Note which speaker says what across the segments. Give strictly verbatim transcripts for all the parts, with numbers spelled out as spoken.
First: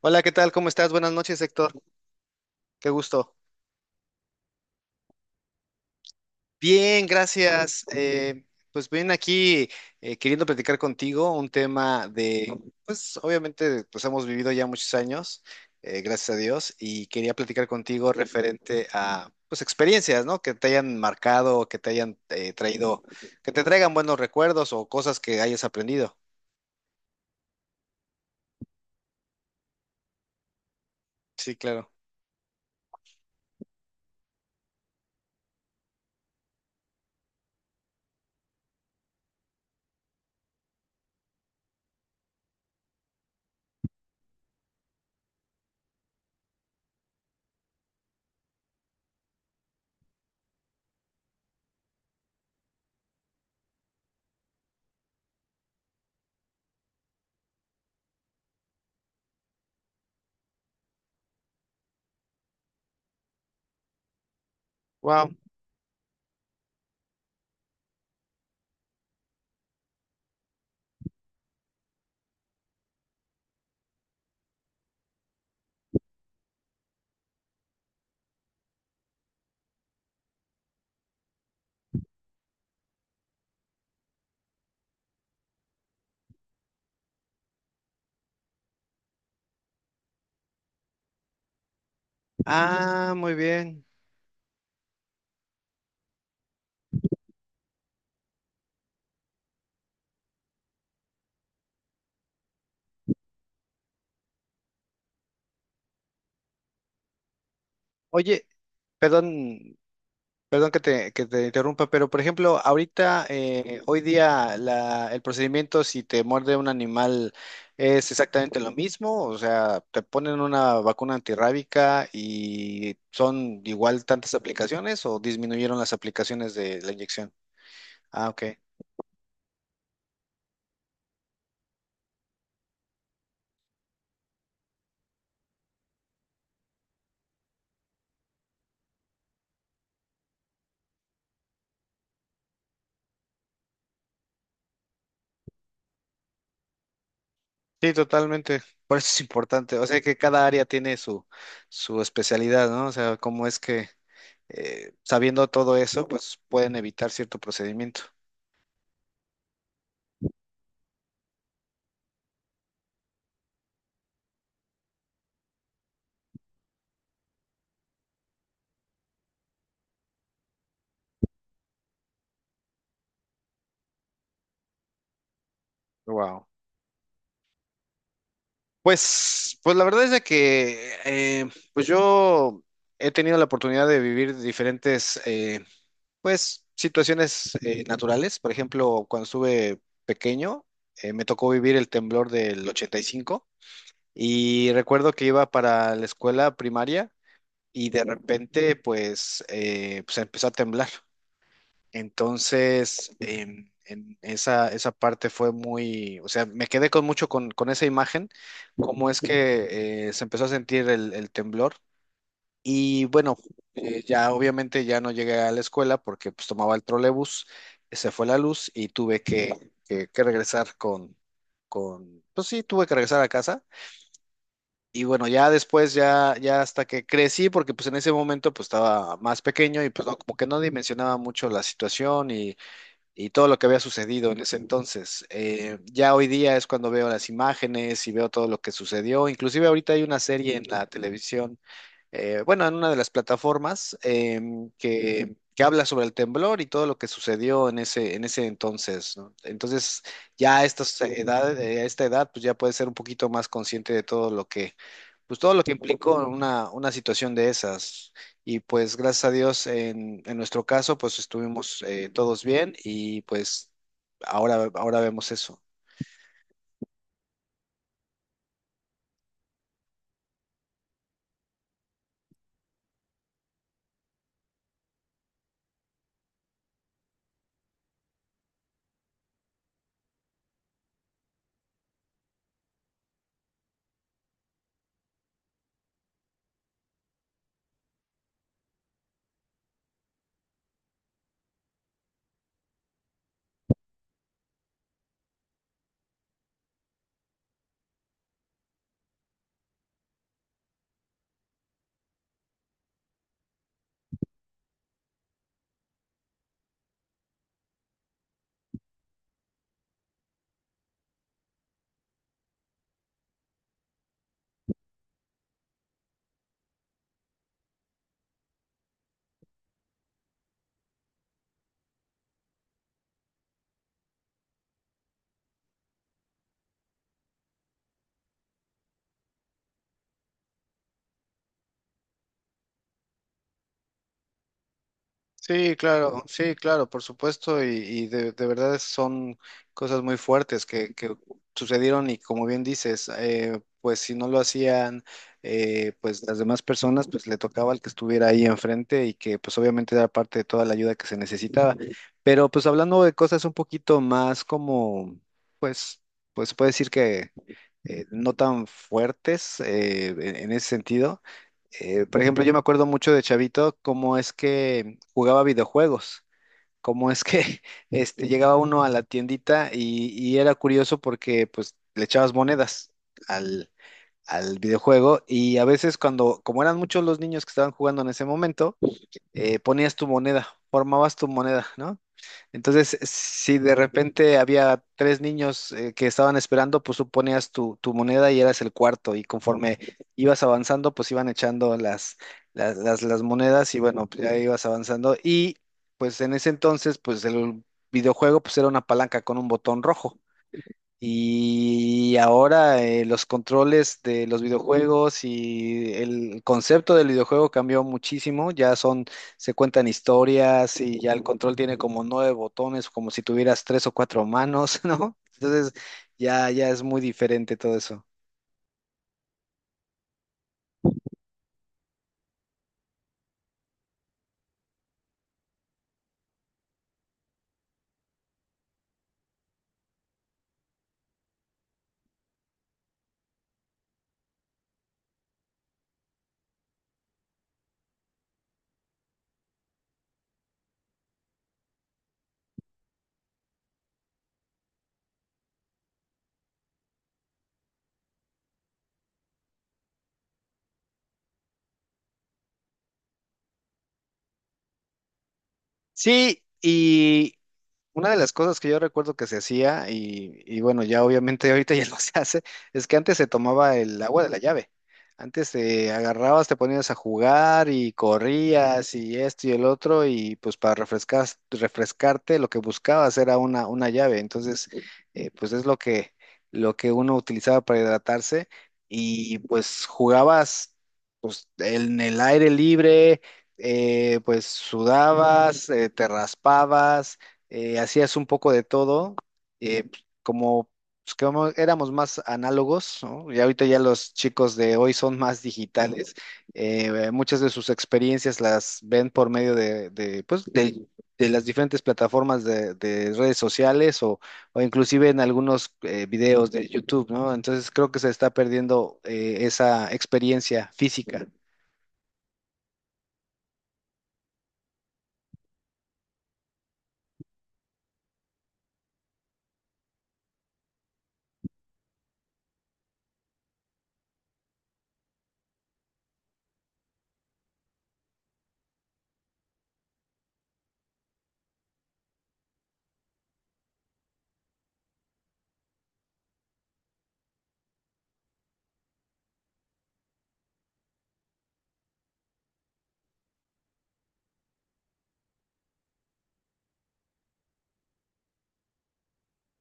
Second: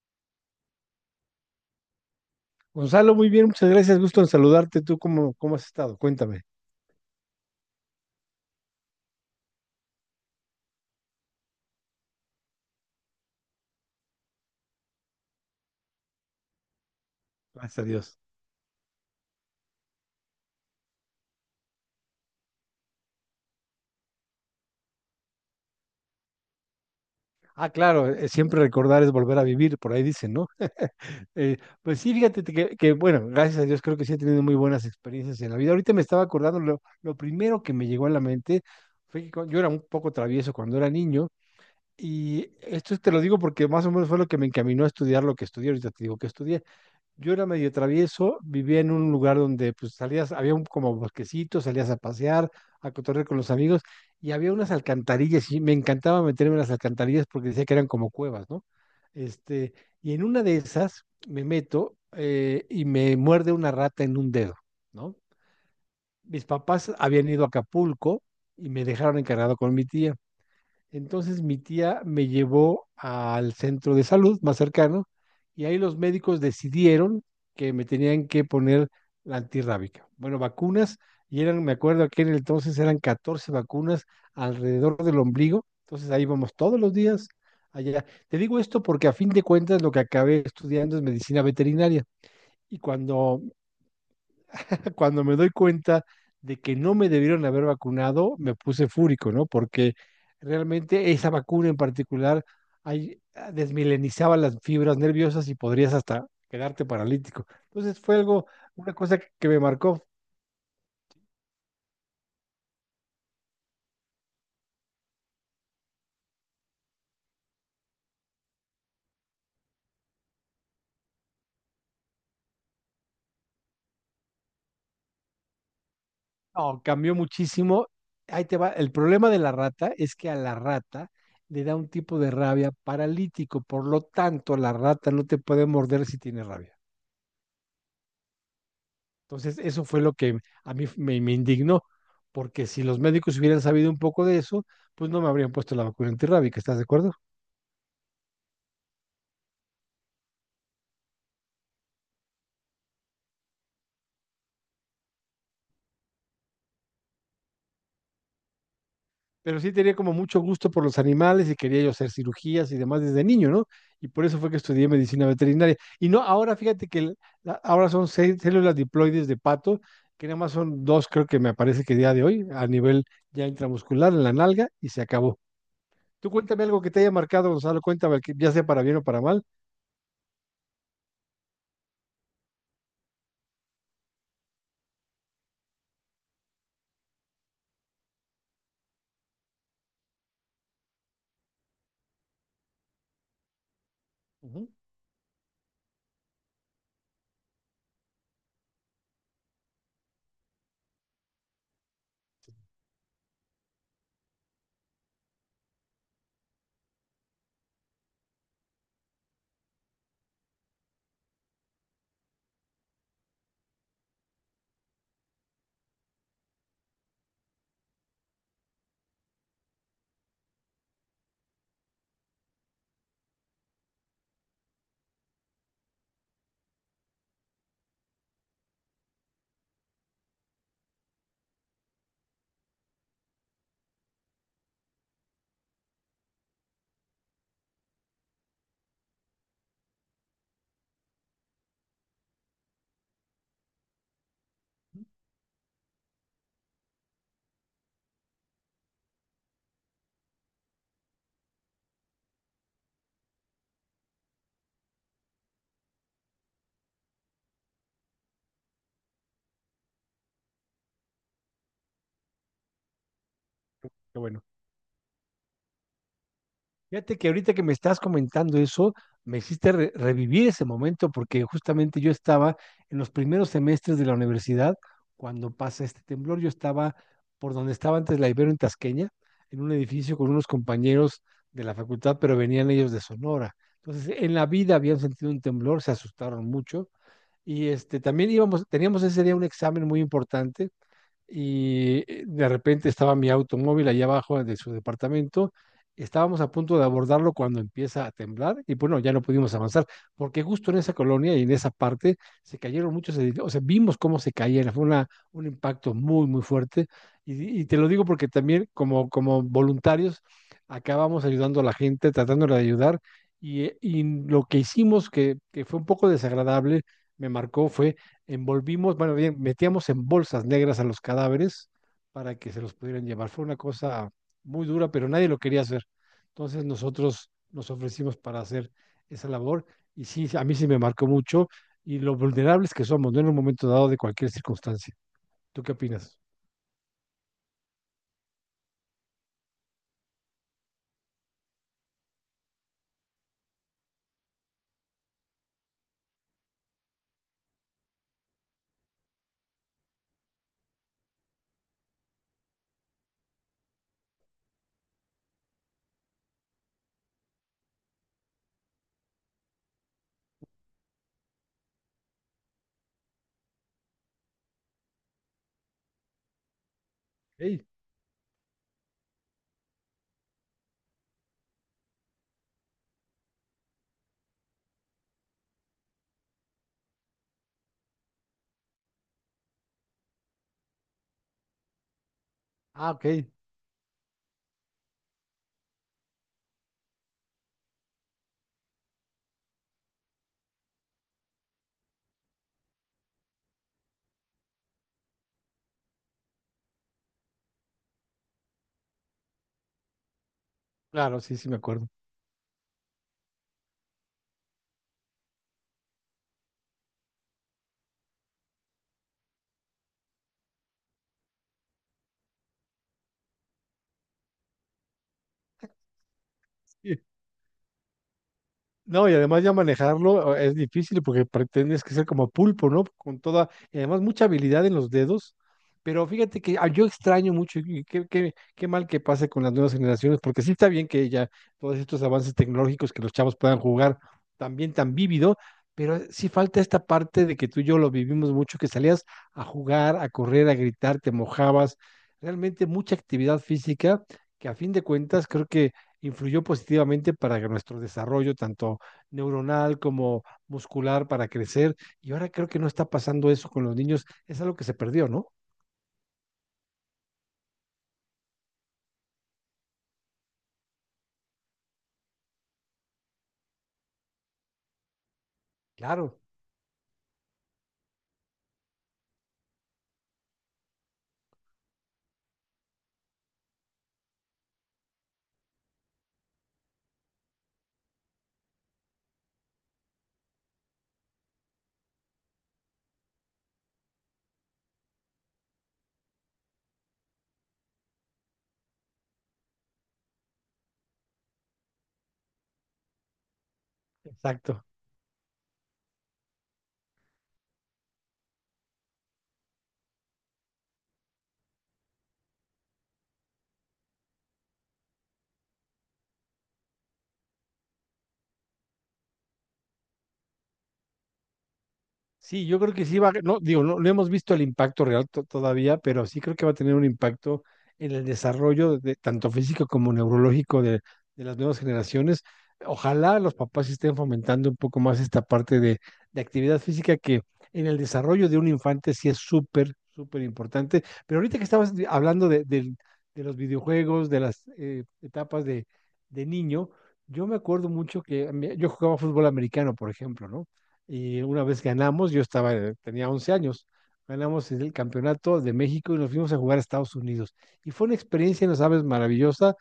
Speaker 1: Hola, ¿qué tal? ¿Cómo estás? Buenas noches, Héctor. Qué
Speaker 2: Gonzalo, muy
Speaker 1: gusto.
Speaker 2: bien, muchas gracias, gusto en saludarte. ¿Tú cómo, cómo has estado? Cuéntame.
Speaker 1: Bien, gracias. Eh, pues bien, aquí eh, queriendo platicar contigo un tema de, pues obviamente, pues hemos vivido ya muchos años, eh, gracias a Dios, y quería platicar
Speaker 2: Gracias a
Speaker 1: contigo
Speaker 2: Dios.
Speaker 1: referente a, pues, experiencias, ¿no? Que te hayan marcado, que te hayan eh, traído, que te traigan buenos recuerdos o cosas que hayas aprendido.
Speaker 2: Ah, claro, eh, eh, siempre recordar es volver a vivir, por ahí dicen, ¿no?
Speaker 1: Sí,
Speaker 2: Eh,
Speaker 1: claro.
Speaker 2: pues sí, fíjate que, que, bueno, gracias a Dios creo que sí he tenido muy buenas experiencias en la vida. Ahorita me estaba acordando, lo, lo primero que me llegó a la mente fue que cu- yo era un poco travieso cuando era niño, y esto te lo digo porque más o menos fue lo que me encaminó a estudiar lo que estudié. Ahorita te digo que estudié. Yo era medio travieso, vivía en un lugar donde pues salías, había un como bosquecito, salías a pasear, a cotorrear con los amigos, y había unas alcantarillas y me encantaba meterme en las alcantarillas porque decía que eran como cuevas, ¿no? Este, y en una de esas me meto eh, y me muerde una rata en un dedo, ¿no?
Speaker 1: Wow.
Speaker 2: Mis papás habían ido a Acapulco y me dejaron encargado con mi tía. Entonces mi tía me llevó al centro de salud más cercano y ahí los médicos decidieron que me tenían que poner la antirrábica. Bueno, vacunas, y eran, me acuerdo que en el entonces eran catorce vacunas alrededor del ombligo, entonces ahí vamos todos los días allá. Te digo esto porque a fin de cuentas lo que acabé estudiando es medicina veterinaria, y
Speaker 1: Ah, muy
Speaker 2: cuando
Speaker 1: bien.
Speaker 2: cuando me doy cuenta de que no me debieron haber vacunado, me puse fúrico, ¿no? Porque realmente esa vacuna en particular ay- ah, desmilenizaba las fibras nerviosas y podrías hasta quedarte paralítico. Entonces fue
Speaker 1: Oye,
Speaker 2: algo, una cosa que, que me
Speaker 1: perdón.
Speaker 2: marcó.
Speaker 1: Perdón que te, que te interrumpa, pero por ejemplo, ahorita, eh, hoy día, la, el procedimiento si te muerde un animal es exactamente lo mismo, o sea, te ponen una vacuna antirrábica y son igual tantas aplicaciones o disminuyeron las aplicaciones
Speaker 2: No,
Speaker 1: de la
Speaker 2: cambió
Speaker 1: inyección.
Speaker 2: muchísimo.
Speaker 1: Ah, ok.
Speaker 2: Ahí te va. El problema de la rata es que a la rata le da un tipo de rabia paralítico, por lo tanto, la rata no te puede morder si tiene rabia. Entonces, eso fue lo que a mí me, me indignó, porque si los médicos hubieran sabido un poco de eso, pues no me habrían puesto la vacuna antirrábica, ¿estás de acuerdo?
Speaker 1: Sí, totalmente. Por eso es importante. O sea que cada área tiene su, su especialidad, ¿no? O sea, cómo es que eh, sabiendo todo eso, pues pueden evitar cierto procedimiento.
Speaker 2: Pero sí tenía como mucho gusto por los animales y quería yo hacer cirugías y demás desde niño, ¿no? Y por eso fue que estudié medicina veterinaria. Y no, ahora fíjate que el- la- ahora son seis células diploides de pato, que nada más son dos, creo que me parece que día de hoy, a nivel ya intramuscular, en la nalga, y se acabó. Tú
Speaker 1: Wow.
Speaker 2: cuéntame algo que te haya marcado, Gonzalo, cuéntame, que ya sea para bien o para mal.
Speaker 1: Pues, pues la verdad es de que eh, pues yo he tenido la oportunidad de vivir diferentes eh, pues situaciones eh, naturales. Por ejemplo, cuando estuve pequeño, eh, me tocó vivir el temblor del ochenta y cinco y cinco
Speaker 2: Ujú.
Speaker 1: y recuerdo que iba para la escuela primaria y de repente pues, eh, pues empezó a temblar. Entonces, em, en esa, esa parte fue muy, o sea, me quedé con mucho con, con esa imagen, cómo es que eh, se empezó a sentir el, el temblor. Y bueno, eh, ya obviamente ya no llegué a la escuela porque pues tomaba el trolebús, se fue la luz y tuve que, que- que regresar con, con, pues sí, tuve que regresar a casa. Y bueno, ya después, ya, ya hasta que crecí, porque pues en ese momento pues estaba más pequeño y pues no, como que no dimensionaba mucho la situación y todo lo que había sucedido en ese entonces. Eh, ya hoy día es cuando veo las imágenes y veo todo lo que sucedió. Inclusive ahorita hay una serie en la televisión eh, bueno, en una de las plataformas em, que, que habla sobre el temblor y todo lo que sucedió en ese, en ese entonces, ¿no? Entonces, ya a estas edades, eh, a esta edad, pues ya puedes ser un poquito más consciente de todo lo que, pues todo lo que implicó una, una situación de esas. Y pues gracias a Dios, en, en nuestro caso, pues estuvimos eh, todos bien y pues
Speaker 2: Qué bueno.
Speaker 1: ahora, ahora vemos eso.
Speaker 2: Fíjate que ahorita que me estás comentando eso, me hiciste re- revivir ese momento porque justamente yo estaba en los primeros semestres de la universidad cuando pasa este temblor. Yo estaba por donde estaba antes la Ibero en Tasqueña, en un edificio con unos compañeros de la facultad, pero venían ellos de Sonora. Entonces, en la vida habían sentido un temblor, se asustaron mucho, y este también íbamos, teníamos ese día un examen muy importante, y eh, de repente estaba mi automóvil allá abajo de su departamento. Estábamos a punto de abordarlo cuando empieza a temblar y bueno, ya no pudimos avanzar porque justo en esa colonia y en esa parte se cayeron muchos edificios, o sea, vimos cómo se caían, fue una, un impacto muy, muy fuerte, y, y te lo digo porque también como, como voluntarios acabamos ayudando a la gente, tratándola de ayudar, y eh, y lo que hicimos que, que fue un poco desagradable, me marcó fue envolvimos, bueno, bien, metíamos en bolsas negras a los cadáveres para que se los pudieran llevar. Fue una cosa muy dura, pero nadie lo quería hacer. Entonces nosotros nos ofrecimos para hacer esa labor y sí, a mí sí me marcó mucho, y lo vulnerables que somos, no en un momento dado de cualquier circunstancia. ¿Tú qué
Speaker 1: Sí,
Speaker 2: opinas?
Speaker 1: claro, sí, claro, por supuesto, y, y de, de verdad son cosas muy fuertes que, que sucedieron y como bien dices, eh, pues si no lo hacían, eh, pues las demás personas, pues le tocaba al que estuviera ahí enfrente y que pues obviamente era parte de toda la ayuda que se necesitaba. Pero pues hablando de cosas un poquito más como, pues, pues se puede decir que eh, no tan fuertes eh, en en ese sentido. Eh, por ejemplo, yo me acuerdo mucho de Chavito, cómo es que jugaba videojuegos, cómo es que
Speaker 2: Ey.
Speaker 1: este, llegaba uno a la tiendita y, y era curioso porque pues le echabas monedas al, al videojuego y a veces cuando, como eran muchos los niños que estaban jugando en ese momento, eh, ponías tu moneda, formabas tu moneda, ¿no?
Speaker 2: Ah,
Speaker 1: Entonces,
Speaker 2: ok.
Speaker 1: si de repente había tres niños eh, que estaban esperando, pues tú ponías tu, tu moneda y eras el cuarto, y conforme ibas avanzando, pues iban echando las, las, las, las monedas y bueno, pues, ya ibas avanzando. Y pues en ese entonces, pues el videojuego pues era una palanca con un botón rojo.
Speaker 2: Claro, sí, sí me acuerdo.
Speaker 1: Y ahora eh, los controles de los videojuegos y el concepto del videojuego cambió muchísimo. Ya son, se cuentan historias y ya el control tiene como nueve botones, como si tuvieras tres o cuatro manos, ¿no? Entonces ya, ya es muy diferente todo eso.
Speaker 2: No, y además ya manejarlo eh, es difícil porque pretendes que ser como pulpo, ¿no? Con toda, y además mucha habilidad en los dedos, pero fíjate que ah, yo extraño mucho y qué, qué, qué mal que pase con las nuevas generaciones, porque sí está bien que ya todos estos avances tecnológicos que los chavos puedan jugar también tan vívido, pero sí falta esta parte de que tú y yo lo vivimos mucho, que salías a jugar, a correr, a gritar, te mojabas, realmente mucha actividad física que a fin de cuentas creo que influyó positivamente para nuestro desarrollo, tanto neuronal como muscular para crecer. Y ahora creo que no está pasando eso con los niños. Es algo que se perdió, ¿no?
Speaker 1: Sí. Una de las cosas que yo recuerdo que se hacía, y, y bueno, ya obviamente ahorita ya no se hace, es que antes se tomaba el agua de la llave. Antes te
Speaker 2: Claro.
Speaker 1: agarrabas, te ponías a jugar y corrías y esto y el otro, y pues para refrescar, refrescarte lo que buscabas era una, una llave. Entonces, eh, pues es lo que, lo que uno utilizaba para hidratarse y pues jugabas pues, en el aire libre, eh, pues sudabas, eh, te raspabas eh, hacías un poco de todo, eh, pues, como, pues, como éramos más análogos, ¿no? Y ahorita ya los chicos
Speaker 2: Exacto.
Speaker 1: de hoy son más digitales, eh, muchas de sus experiencias las ven por medio de, de, pues, de, de las diferentes plataformas de, de redes sociales o, o inclusive en algunos eh, videos de YouTube, ¿no? Entonces creo que se está perdiendo eh, esa experiencia física.
Speaker 2: Sí, yo creo que sí va, no, digo, no, no hemos visto el impacto real to- todavía, pero sí creo que va a tener un impacto en el desarrollo de, tanto físico como neurológico de, de las nuevas generaciones. Ojalá los papás estén fomentando un poco más esta parte de, de actividad física que en el desarrollo de un infante sí es súper, súper importante. Pero ahorita que estabas di- hablando de, del- de los videojuegos, de las eh, etapas de, de niño, yo me acuerdo mucho que a mí- yo jugaba fútbol americano, por ejemplo, ¿no? Y una vez ganamos, yo estaba, eh, tenía once años, ganamos el campeonato de México y nos fuimos a jugar a Estados Unidos. Y fue una experiencia, no sabes, maravillosa,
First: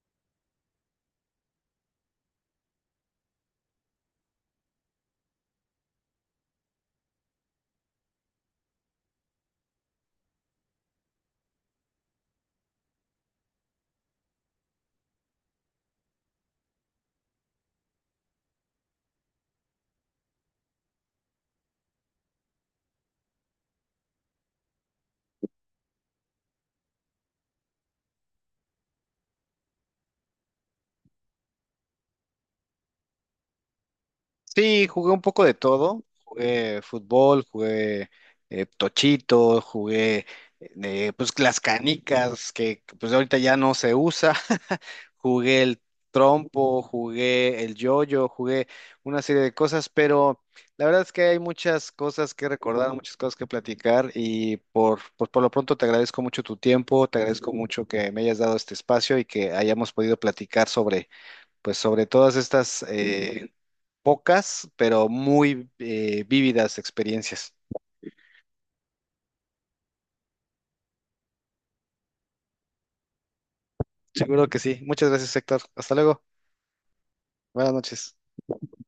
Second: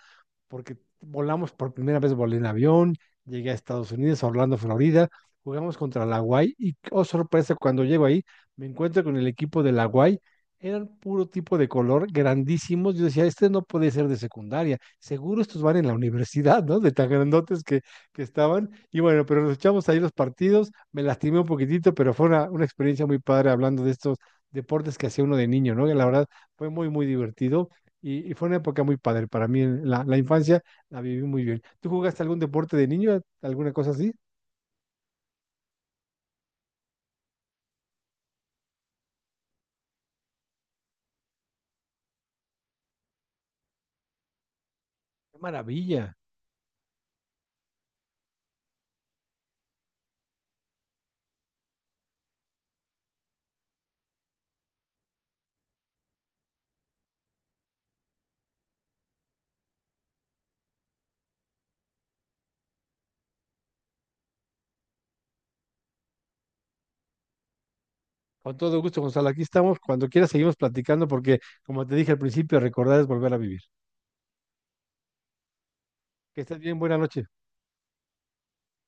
Speaker 2: porque volamos por primera vez, volé en avión, llegué a Estados Unidos, a Orlando, Florida, jugamos contra la Guay y, oh sorpresa, cuando llego ahí, me encuentro con el equipo de la Guay, eran puro tipo de color, grandísimos, yo decía, este no puede ser de secundaria, seguro estos van en la universidad, ¿no? De tan grandotes que, que estaban, y bueno, pero nos echamos ahí los partidos, me lastimé un poquitito, pero fue una, una experiencia muy padre hablando de estos deportes que hacía uno de niño, ¿no? Que la verdad fue muy, muy divertido y, y fue una época muy padre para mí. La, la infancia la viví muy bien. ¿Tú jugaste algún deporte de niño? ¿Alguna cosa así?
Speaker 1: Sí, jugué un poco de todo. Jugué fútbol, jugué eh, tochito, jugué eh, pues las canicas que que, pues ahorita ya no se usa.
Speaker 2: ¡Qué
Speaker 1: Jugué el
Speaker 2: maravilla!
Speaker 1: trompo, jugué el yoyo, jugué una serie de cosas, pero la verdad es que hay muchas cosas que recordar, muchas cosas que platicar y por, por, por lo pronto te agradezco mucho tu tiempo, te agradezco mucho que me hayas dado este espacio y que hayamos podido platicar sobre, pues sobre todas estas pocas, pero muy eh, vívidas experiencias.
Speaker 2: Con todo gusto, Gonzalo. Aquí estamos. Cuando quieras seguimos platicando porque, como te dije al principio, recordar es volver a vivir.
Speaker 1: Seguro que sí. Muchas gracias, Héctor. Hasta luego.
Speaker 2: Que estés bien. Buenas noches.
Speaker 1: Buenas noches.